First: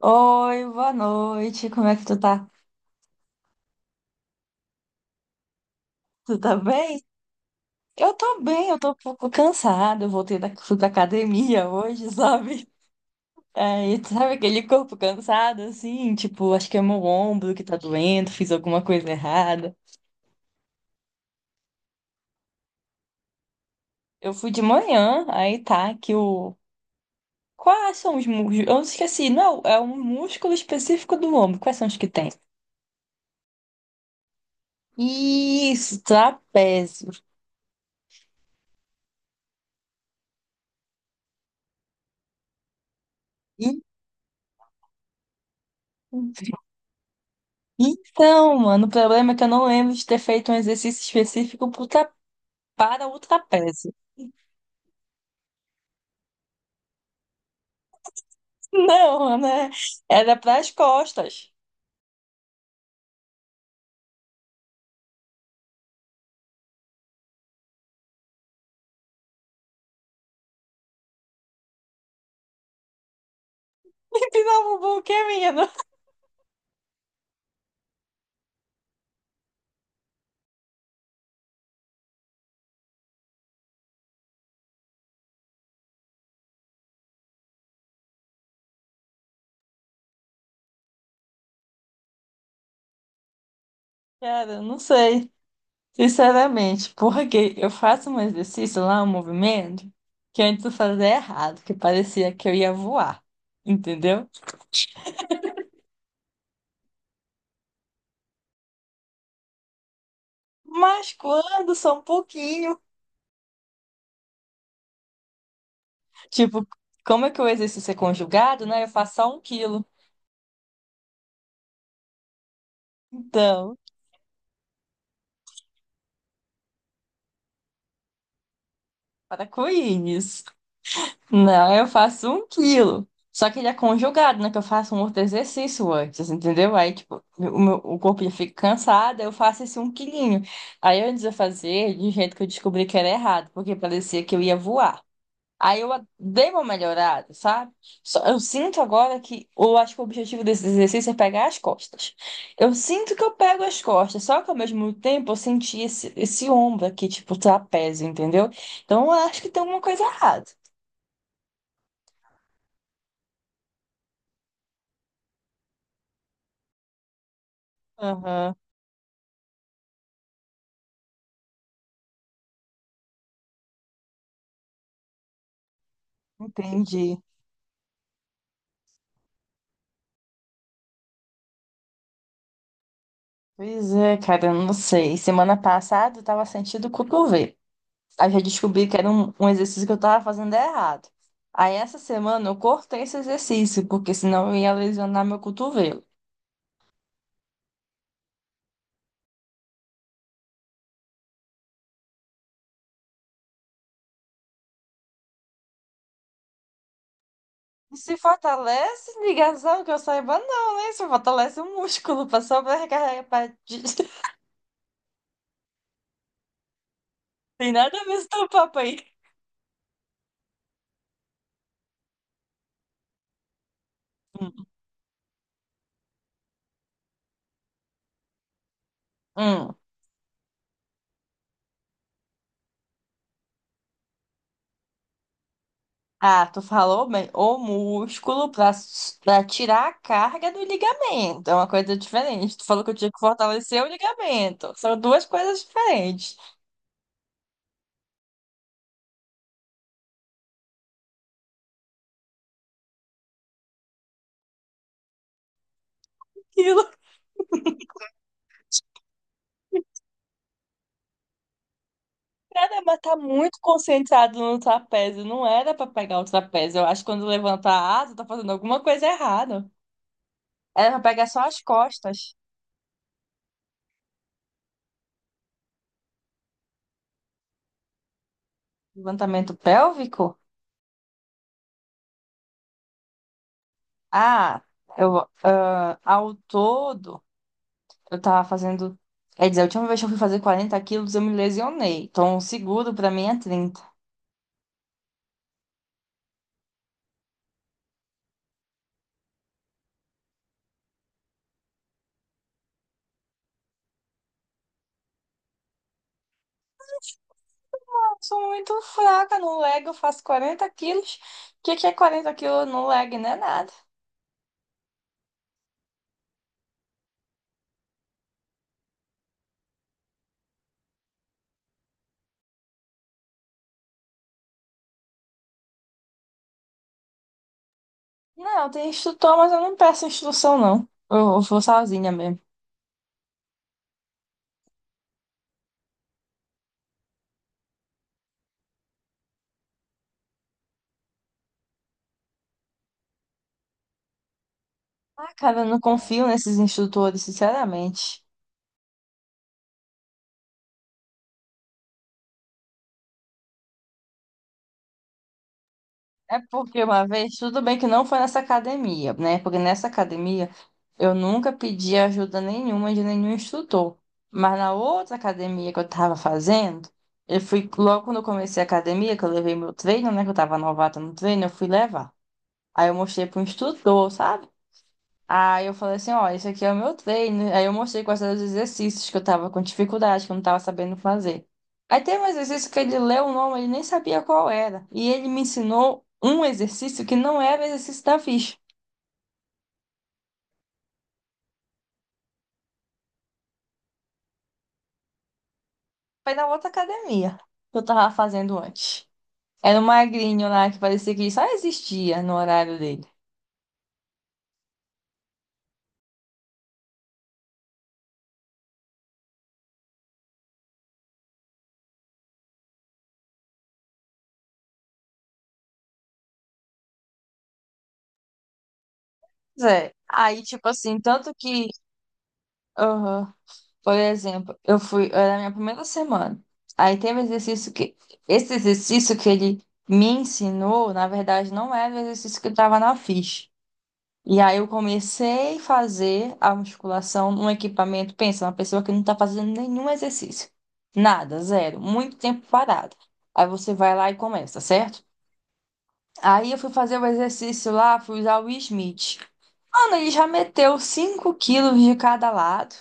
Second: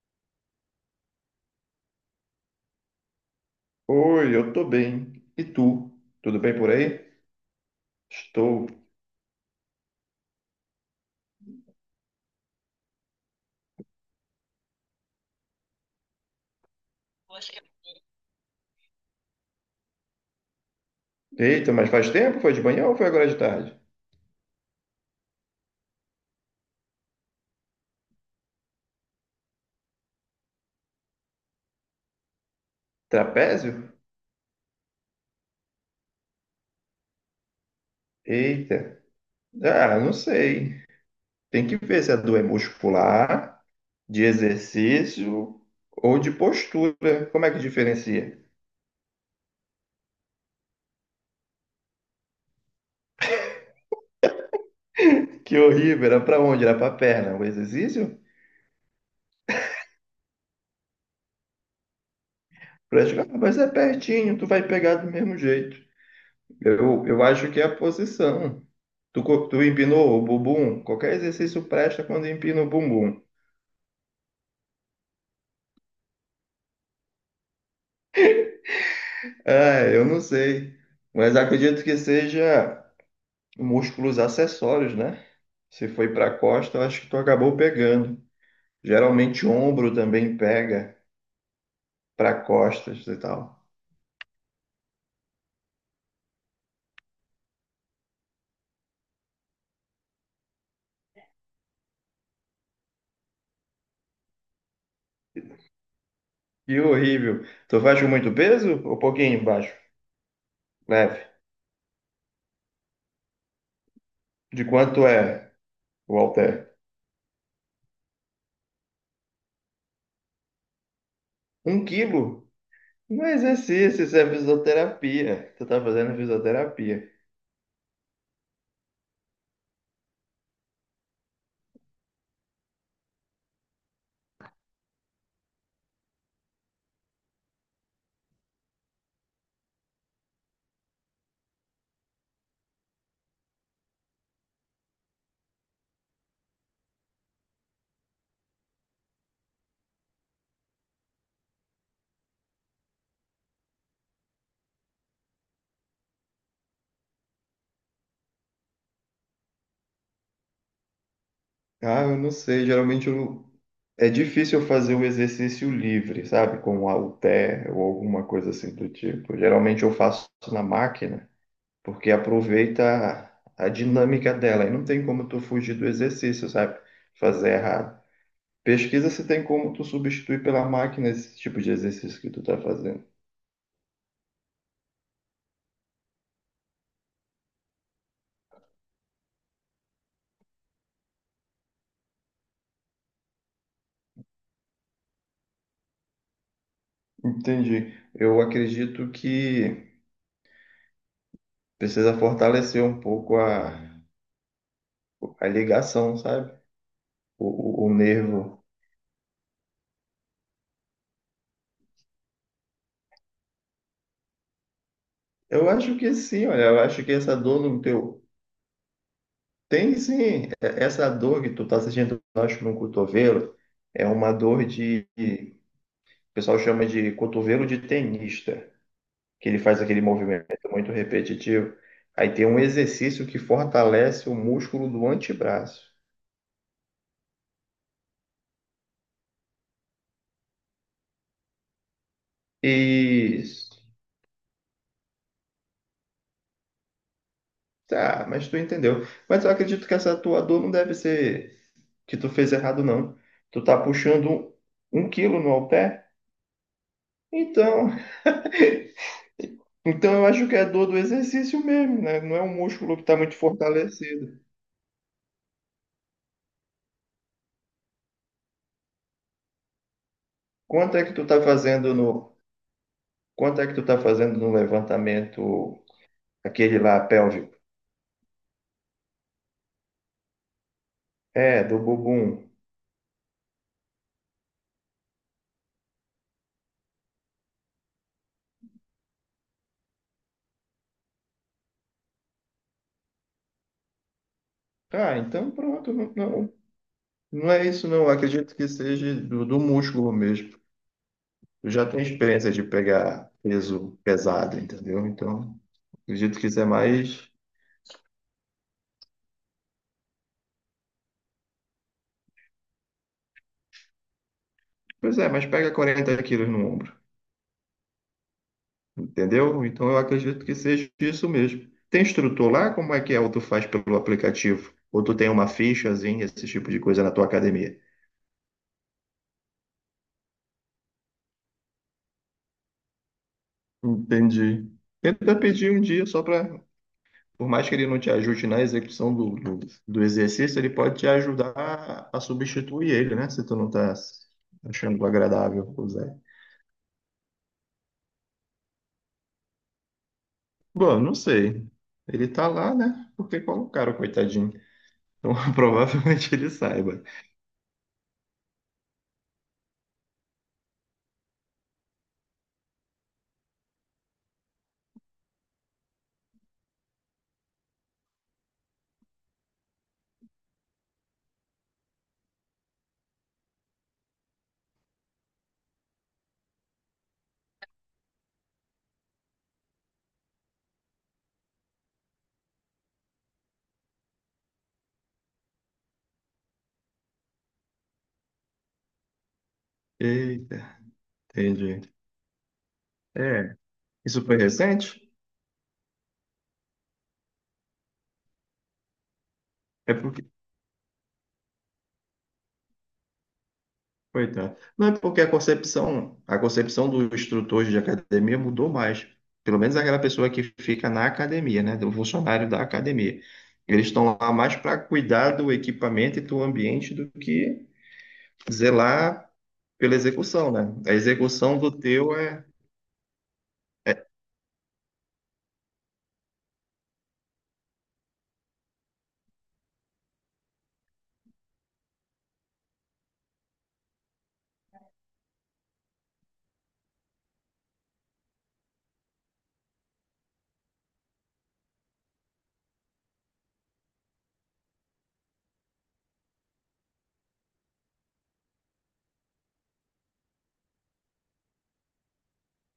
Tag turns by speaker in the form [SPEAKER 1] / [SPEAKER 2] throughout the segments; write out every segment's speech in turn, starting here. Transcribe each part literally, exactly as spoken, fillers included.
[SPEAKER 1] Oi, boa noite. Como é que tu tá?
[SPEAKER 2] Oi, eu tô bem. E tu?
[SPEAKER 1] Tu
[SPEAKER 2] Tudo
[SPEAKER 1] tá
[SPEAKER 2] bem por aí?
[SPEAKER 1] bem? Eu tô
[SPEAKER 2] Estou.
[SPEAKER 1] bem, eu tô um pouco cansada. Eu voltei da, fui pra academia hoje, sabe? Aí, tu sabe aquele corpo cansado, assim? Tipo, acho que é meu ombro que tá doendo, fiz alguma coisa errada.
[SPEAKER 2] Eita, mas faz tempo? Foi de manhã ou foi agora de tarde?
[SPEAKER 1] Eu fui de manhã, aí tá que o... Quais são os músculos? Eu esqueci, não, é um músculo específico do ombro. Quais são os que tem?
[SPEAKER 2] Trapézio?
[SPEAKER 1] Isso, trapézio.
[SPEAKER 2] Eita. Ah, não sei. Tem que ver se a dor é muscular, de exercício ou de postura. Como é que diferencia?
[SPEAKER 1] Então, mano, o problema é que eu não lembro de ter feito um exercício específico pro tra- para o trapézio.
[SPEAKER 2] Que horrível. Era pra onde? Era pra perna. O exercício?
[SPEAKER 1] Não, né? Era para as costas.
[SPEAKER 2] Praticar, mas é pertinho, tu vai pegar do mesmo jeito. Eu, eu acho que é a posição. Tu, co- tu empinou o bumbum? Qualquer exercício presta quando empina o bumbum.
[SPEAKER 1] Me pinava o buquê, menino.
[SPEAKER 2] É, eu não sei, mas acredito que seja músculos acessórios, né? Se foi para a costa, eu acho que tu acabou pegando. Geralmente ombro também pega para costas e tal.
[SPEAKER 1] Cara, eu não sei, sinceramente, porque eu faço um exercício lá, um movimento, que antes eu fazia errado, que parecia que eu ia voar, entendeu?
[SPEAKER 2] Que horrível. Tu faz com muito peso ou pouquinho embaixo?
[SPEAKER 1] Mas
[SPEAKER 2] Leve.
[SPEAKER 1] quando só um pouquinho,
[SPEAKER 2] De quanto é o
[SPEAKER 1] tipo,
[SPEAKER 2] halter?
[SPEAKER 1] como é que o exercício é conjugado, né? Eu faço só um quilo.
[SPEAKER 2] Um quilo? Não é
[SPEAKER 1] Então,
[SPEAKER 2] exercício, isso é fisioterapia. Tu tá fazendo fisioterapia.
[SPEAKER 1] para com isso. Não, eu faço um quilo. Só que ele é conjugado, né? Que eu faço um outro exercício antes, entendeu? Aí, tipo, o meu, o corpo já fica cansado, eu faço esse um quilinho. Aí, antes de eu fazer, de um jeito que eu descobri que era errado, porque parecia que eu ia voar. Aí, eu dei uma melhorada, sabe? Só, eu sinto agora que, eu acho que o objetivo desse exercício é pegar as costas. Eu sinto que eu pego as costas, só que ao mesmo tempo eu senti esse, esse ombro aqui, tipo, trapézio, entendeu? Então, eu acho que tem alguma coisa errada.
[SPEAKER 2] Ah, eu não sei, geralmente eu é difícil eu fazer o exercício livre, sabe? Com halter ou alguma coisa
[SPEAKER 1] Aham.
[SPEAKER 2] assim do tipo. Geralmente eu faço na máquina, porque aproveita a a dinâmica dela e não tem como tu fugir do exercício, sabe?
[SPEAKER 1] Entendi.
[SPEAKER 2] Fazer errado. Pesquisa se tem como tu substituir pela máquina esse tipo de exercício que tu tá fazendo.
[SPEAKER 1] Pois é, cara, eu não sei. Semana passada eu tava sentindo o cotovelo. Aí já descobri que era um, um exercício que eu tava fazendo errado. Aí essa semana eu cortei esse exercício, porque senão eu ia lesionar meu cotovelo.
[SPEAKER 2] Entendi. Eu acredito que precisa fortalecer um pouco a, a ligação, sabe? o, o
[SPEAKER 1] E
[SPEAKER 2] o
[SPEAKER 1] se
[SPEAKER 2] nervo.
[SPEAKER 1] fortalece, ligação, que eu saiba, não, né? Se fortalece o músculo pra sobrecarregar. Pra... des-
[SPEAKER 2] Eu acho que sim, olha, eu acho que essa dor
[SPEAKER 1] Tem
[SPEAKER 2] no
[SPEAKER 1] nada a ver
[SPEAKER 2] teu
[SPEAKER 1] com teu papo aí.
[SPEAKER 2] tem sim. E- essa dor que tu tá sentindo, eu acho, no cotovelo, é uma
[SPEAKER 1] Hum.
[SPEAKER 2] dor de, o pessoal chama de cotovelo de tenista, que ele
[SPEAKER 1] Hum.
[SPEAKER 2] faz aquele movimento muito repetitivo. Aí tem um exercício que fortalece o músculo do antebraço.
[SPEAKER 1] Ah, tu falou bem, o músculo pra, pra tirar a carga do ligamento. É uma coisa diferente. Tu falou que eu tinha que
[SPEAKER 2] Isso.
[SPEAKER 1] fortalecer o ligamento. São duas coisas diferentes.
[SPEAKER 2] Tá, mas tu entendeu. Mas eu acredito que essa tua dor não deve ser que tu fez errado, não. Tu tá puxando um, um quilo no halter?
[SPEAKER 1] Aquilo,
[SPEAKER 2] Então, então eu acho que é dor do exercício mesmo, né? Não é um
[SPEAKER 1] cara, mas
[SPEAKER 2] músculo que
[SPEAKER 1] tá
[SPEAKER 2] está muito
[SPEAKER 1] muito concentrado
[SPEAKER 2] fortalecido.
[SPEAKER 1] no trapézio. Não era pra pegar o trapézio. Eu acho que quando levanta a asa, tá fazendo alguma coisa errada. Era
[SPEAKER 2] Quanto é
[SPEAKER 1] pra
[SPEAKER 2] que
[SPEAKER 1] pegar
[SPEAKER 2] tu
[SPEAKER 1] só
[SPEAKER 2] tá
[SPEAKER 1] as
[SPEAKER 2] fazendo
[SPEAKER 1] costas.
[SPEAKER 2] no, quanto é que tu tá fazendo no levantamento aquele lá pélvico?
[SPEAKER 1] Levantamento pélvico?
[SPEAKER 2] É, do bumbum.
[SPEAKER 1] Ah, eu, ah, ao todo. Eu tava fazendo. Quer dizer, a última vez que eu fui fazer quarenta quilos, eu me lesionei. Então, o seguro pra mim é trinta.
[SPEAKER 2] Ah, então pronto, não, não, não é isso não. Eu acredito que seja do, do músculo mesmo. Eu já tenho experiência de pegar peso pesado, entendeu? Então, acredito que isso é mais,
[SPEAKER 1] Eu sou muito fraca no leg, eu faço quarenta quilos. O que que é quarenta quilos no leg? Não é nada.
[SPEAKER 2] pois é, mas pega 40 quilos no ombro. Entendeu? Então eu acredito que seja isso mesmo. Tem instrutor lá? Como é que é? Ou tu faz pelo aplicativo? Ou tu tem uma fichazinha, esse tipo de coisa na tua academia?
[SPEAKER 1] Não, tem instrutor, mas eu não peço instrução, não. Eu, eu vou sozinha mesmo.
[SPEAKER 2] Entendi. Tenta pedir um dia só para, por mais que ele não te ajude na execução do, do, do exercício, ele pode te ajudar a, a substituir ele, né? Se tu não tá achando
[SPEAKER 1] Ah, cara, eu
[SPEAKER 2] agradável
[SPEAKER 1] não
[SPEAKER 2] usar.
[SPEAKER 1] confio nesses instrutores, sinceramente.
[SPEAKER 2] Bom, não sei. Ele tá lá, né? Porque colocaram, coitadinho. Então provavelmente
[SPEAKER 1] É
[SPEAKER 2] ele
[SPEAKER 1] porque uma
[SPEAKER 2] saiba.
[SPEAKER 1] vez, tudo bem que não foi nessa academia, né? Porque nessa academia eu nunca pedi ajuda nenhuma de nenhum instrutor. Mas na outra academia que eu tava fazendo, eu fui, logo quando eu comecei a academia, que eu levei meu treino, né? Que eu tava novata no treino, eu fui levar. Aí eu mostrei pro instrutor, sabe? Aí eu falei assim, ó, esse aqui é o meu treino. Aí eu mostrei quais eram os exercícios que eu tava com dificuldade, que eu não tava sabendo fazer. Aí tem um exercício que ele leu o nome, ele nem sabia qual era. E ele me ensinou um exercício que não era o exercício da ficha.
[SPEAKER 2] Eita, entendi. É, isso foi recente?
[SPEAKER 1] Foi na outra academia que eu tava fazendo antes. Era um
[SPEAKER 2] É porque.
[SPEAKER 1] magrinho lá que parecia que só existia no horário dele.
[SPEAKER 2] Coitado. Não, é porque a concepção, a concepção do instrutor de academia mudou mais. Pelo menos aquela pessoa que fica na academia, né? Do funcionário da academia. Eles estão lá mais para cuidar do equipamento e do ambiente do que zelar
[SPEAKER 1] Pois é.
[SPEAKER 2] pela
[SPEAKER 1] Aí,
[SPEAKER 2] execução,
[SPEAKER 1] tipo
[SPEAKER 2] né? A
[SPEAKER 1] assim, tanto
[SPEAKER 2] execução
[SPEAKER 1] que.
[SPEAKER 2] do teu é.
[SPEAKER 1] Aham. Por exemplo, eu fui, era a minha primeira semana. Aí teve um exercício que, esse exercício que ele me ensinou, na verdade, não era o exercício que estava na ficha. E aí eu comecei a fazer a musculação num equipamento, pensa, uma pessoa que não está fazendo nenhum exercício. Nada, zero, muito tempo parado. Aí você vai lá e começa, certo? Aí eu fui fazer o exercício lá, fui usar o Smith. Mano, ele já meteu cinco quilos de cada lado.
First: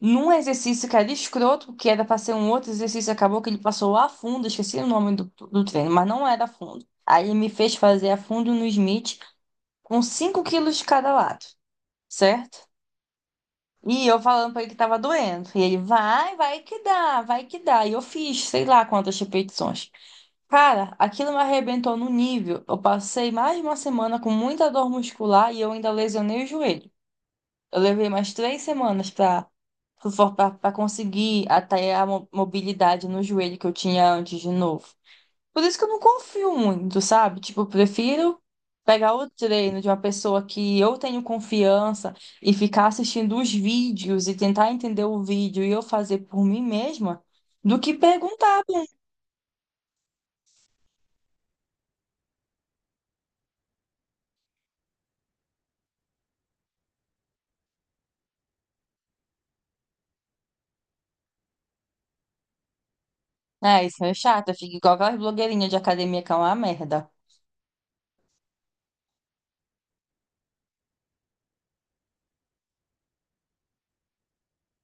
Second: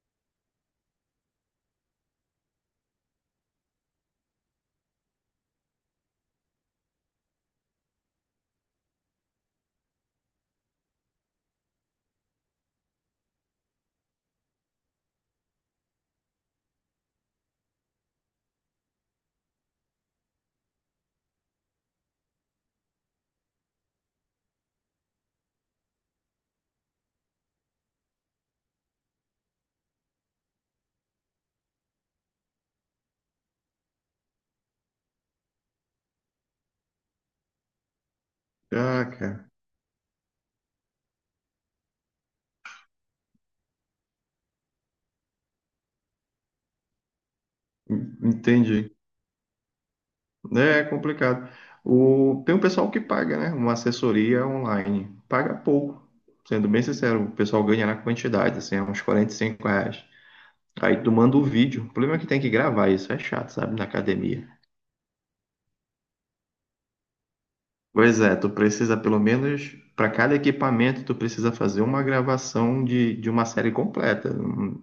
[SPEAKER 1] Num exercício que era escroto, que era para ser um outro exercício, acabou que ele passou a fundo, esqueci o nome do, do treino, mas não era a fundo. Aí ele me fez fazer a fundo no Smith com cinco quilos de cada lado, certo? E eu falando pra ele que tava doendo. E ele, vai, vai que dá, vai que dá. E eu fiz, sei lá quantas repetições. Cara, aquilo me arrebentou no nível. Eu passei mais de uma semana com muita dor muscular e eu ainda lesionei o joelho. Eu levei mais três semanas para para conseguir até a mo- mobilidade no joelho que eu tinha antes de novo. Por isso que eu não confio muito, sabe? Tipo, eu prefiro
[SPEAKER 2] Ah,
[SPEAKER 1] pegar o
[SPEAKER 2] cara.
[SPEAKER 1] treino de uma pessoa que eu tenho confiança e ficar assistindo os vídeos e tentar entender o vídeo e eu fazer por mim mesma do que perguntar. pra um-
[SPEAKER 2] Entendi. É complicado. O, tem um pessoal que paga, né? Uma assessoria online. Paga pouco. Sendo bem sincero, o pessoal ganha na quantidade, assim, é uns quarenta e cinco reais. Aí tu manda o vídeo. O problema é que tem que gravar isso, é chato, sabe? Na
[SPEAKER 1] É, isso é
[SPEAKER 2] academia.
[SPEAKER 1] chato, fica igual aquelas blogueirinhas de academia que é uma merda.
[SPEAKER 2] Pois é, tu precisa pelo menos, para cada equipamento, tu precisa fazer uma gravação de, de uma série completa. Hum,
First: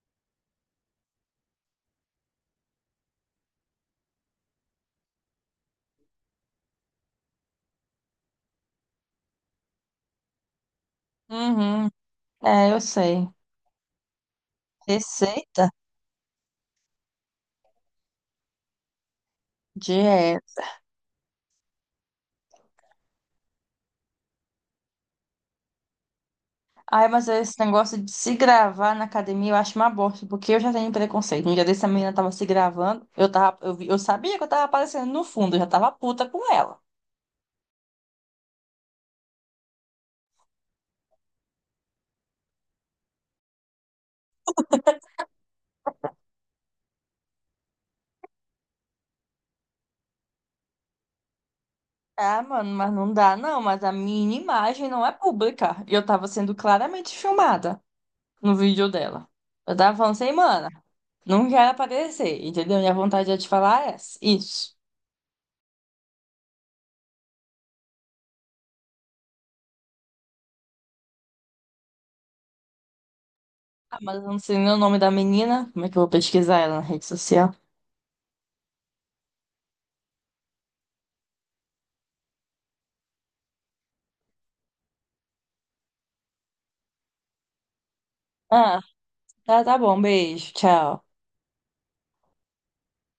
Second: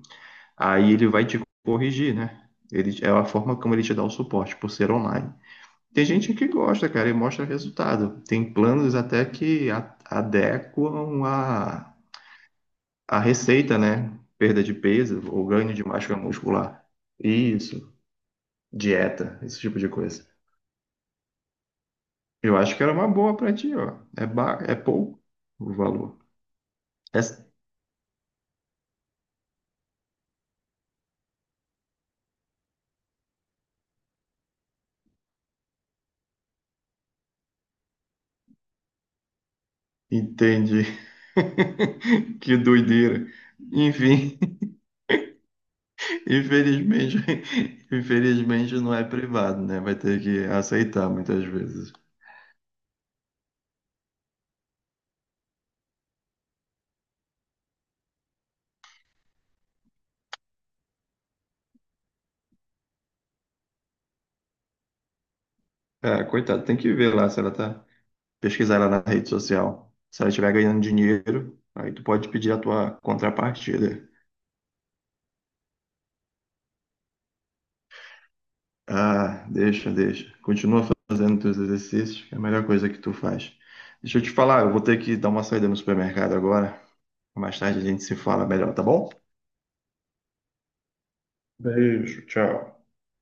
[SPEAKER 2] Aí ele vai te corrigir, né? Ele, é a forma como ele te dá o suporte, por ser online. Tem gente que gosta, cara, e mostra resultado. Tem planos até que a- adequam
[SPEAKER 1] Uhum.
[SPEAKER 2] a,
[SPEAKER 1] É, eu
[SPEAKER 2] a
[SPEAKER 1] sei.
[SPEAKER 2] receita, né? Perda de peso ou
[SPEAKER 1] Receita?
[SPEAKER 2] ganho de massa muscular. Isso, dieta, esse tipo de coisa.
[SPEAKER 1] Dieta.
[SPEAKER 2] Eu acho que era uma boa pra ti, ó. É, ba... é pouco o valor.
[SPEAKER 1] Ai,
[SPEAKER 2] É-
[SPEAKER 1] mas esse negócio de se gravar na academia eu acho uma bosta, porque eu já tenho preconceito. Um dia desse a menina tava se gravando, eu tava, eu, vi- eu sabia que eu tava aparecendo no fundo, eu já tava puta com ela.
[SPEAKER 2] Entendi. Que doideira. Enfim, infelizmente, infelizmente não é privado, né? Vai ter que aceitar muitas vezes.
[SPEAKER 1] Ah, mano, mas não dá não, mas a minha imagem não é pública. E eu tava sendo claramente filmada no vídeo dela. Eu tava falando assim, mana, não quero aparecer, entendeu? Minha vontade é te falar é essa, isso.
[SPEAKER 2] Ah, coitado, tem que ver lá se ela tá, pesquisar lá na rede social. Se ela estiver ganhando dinheiro, aí tu pode pedir a tua
[SPEAKER 1] Ah,
[SPEAKER 2] contrapartida.
[SPEAKER 1] mas eu não sei nem o nome da menina, como é que eu vou pesquisar ela na rede social?
[SPEAKER 2] Ah, deixa, deixa. Continua fazendo teus exercícios, que é a melhor coisa que tu faz. Deixa eu te falar, eu vou ter que dar uma saída no supermercado agora. Mais tarde a gente se fala melhor,
[SPEAKER 1] Ah,
[SPEAKER 2] tá bom?
[SPEAKER 1] tá, tá bom, beijo, tchau.
[SPEAKER 2] Beijo, tchau.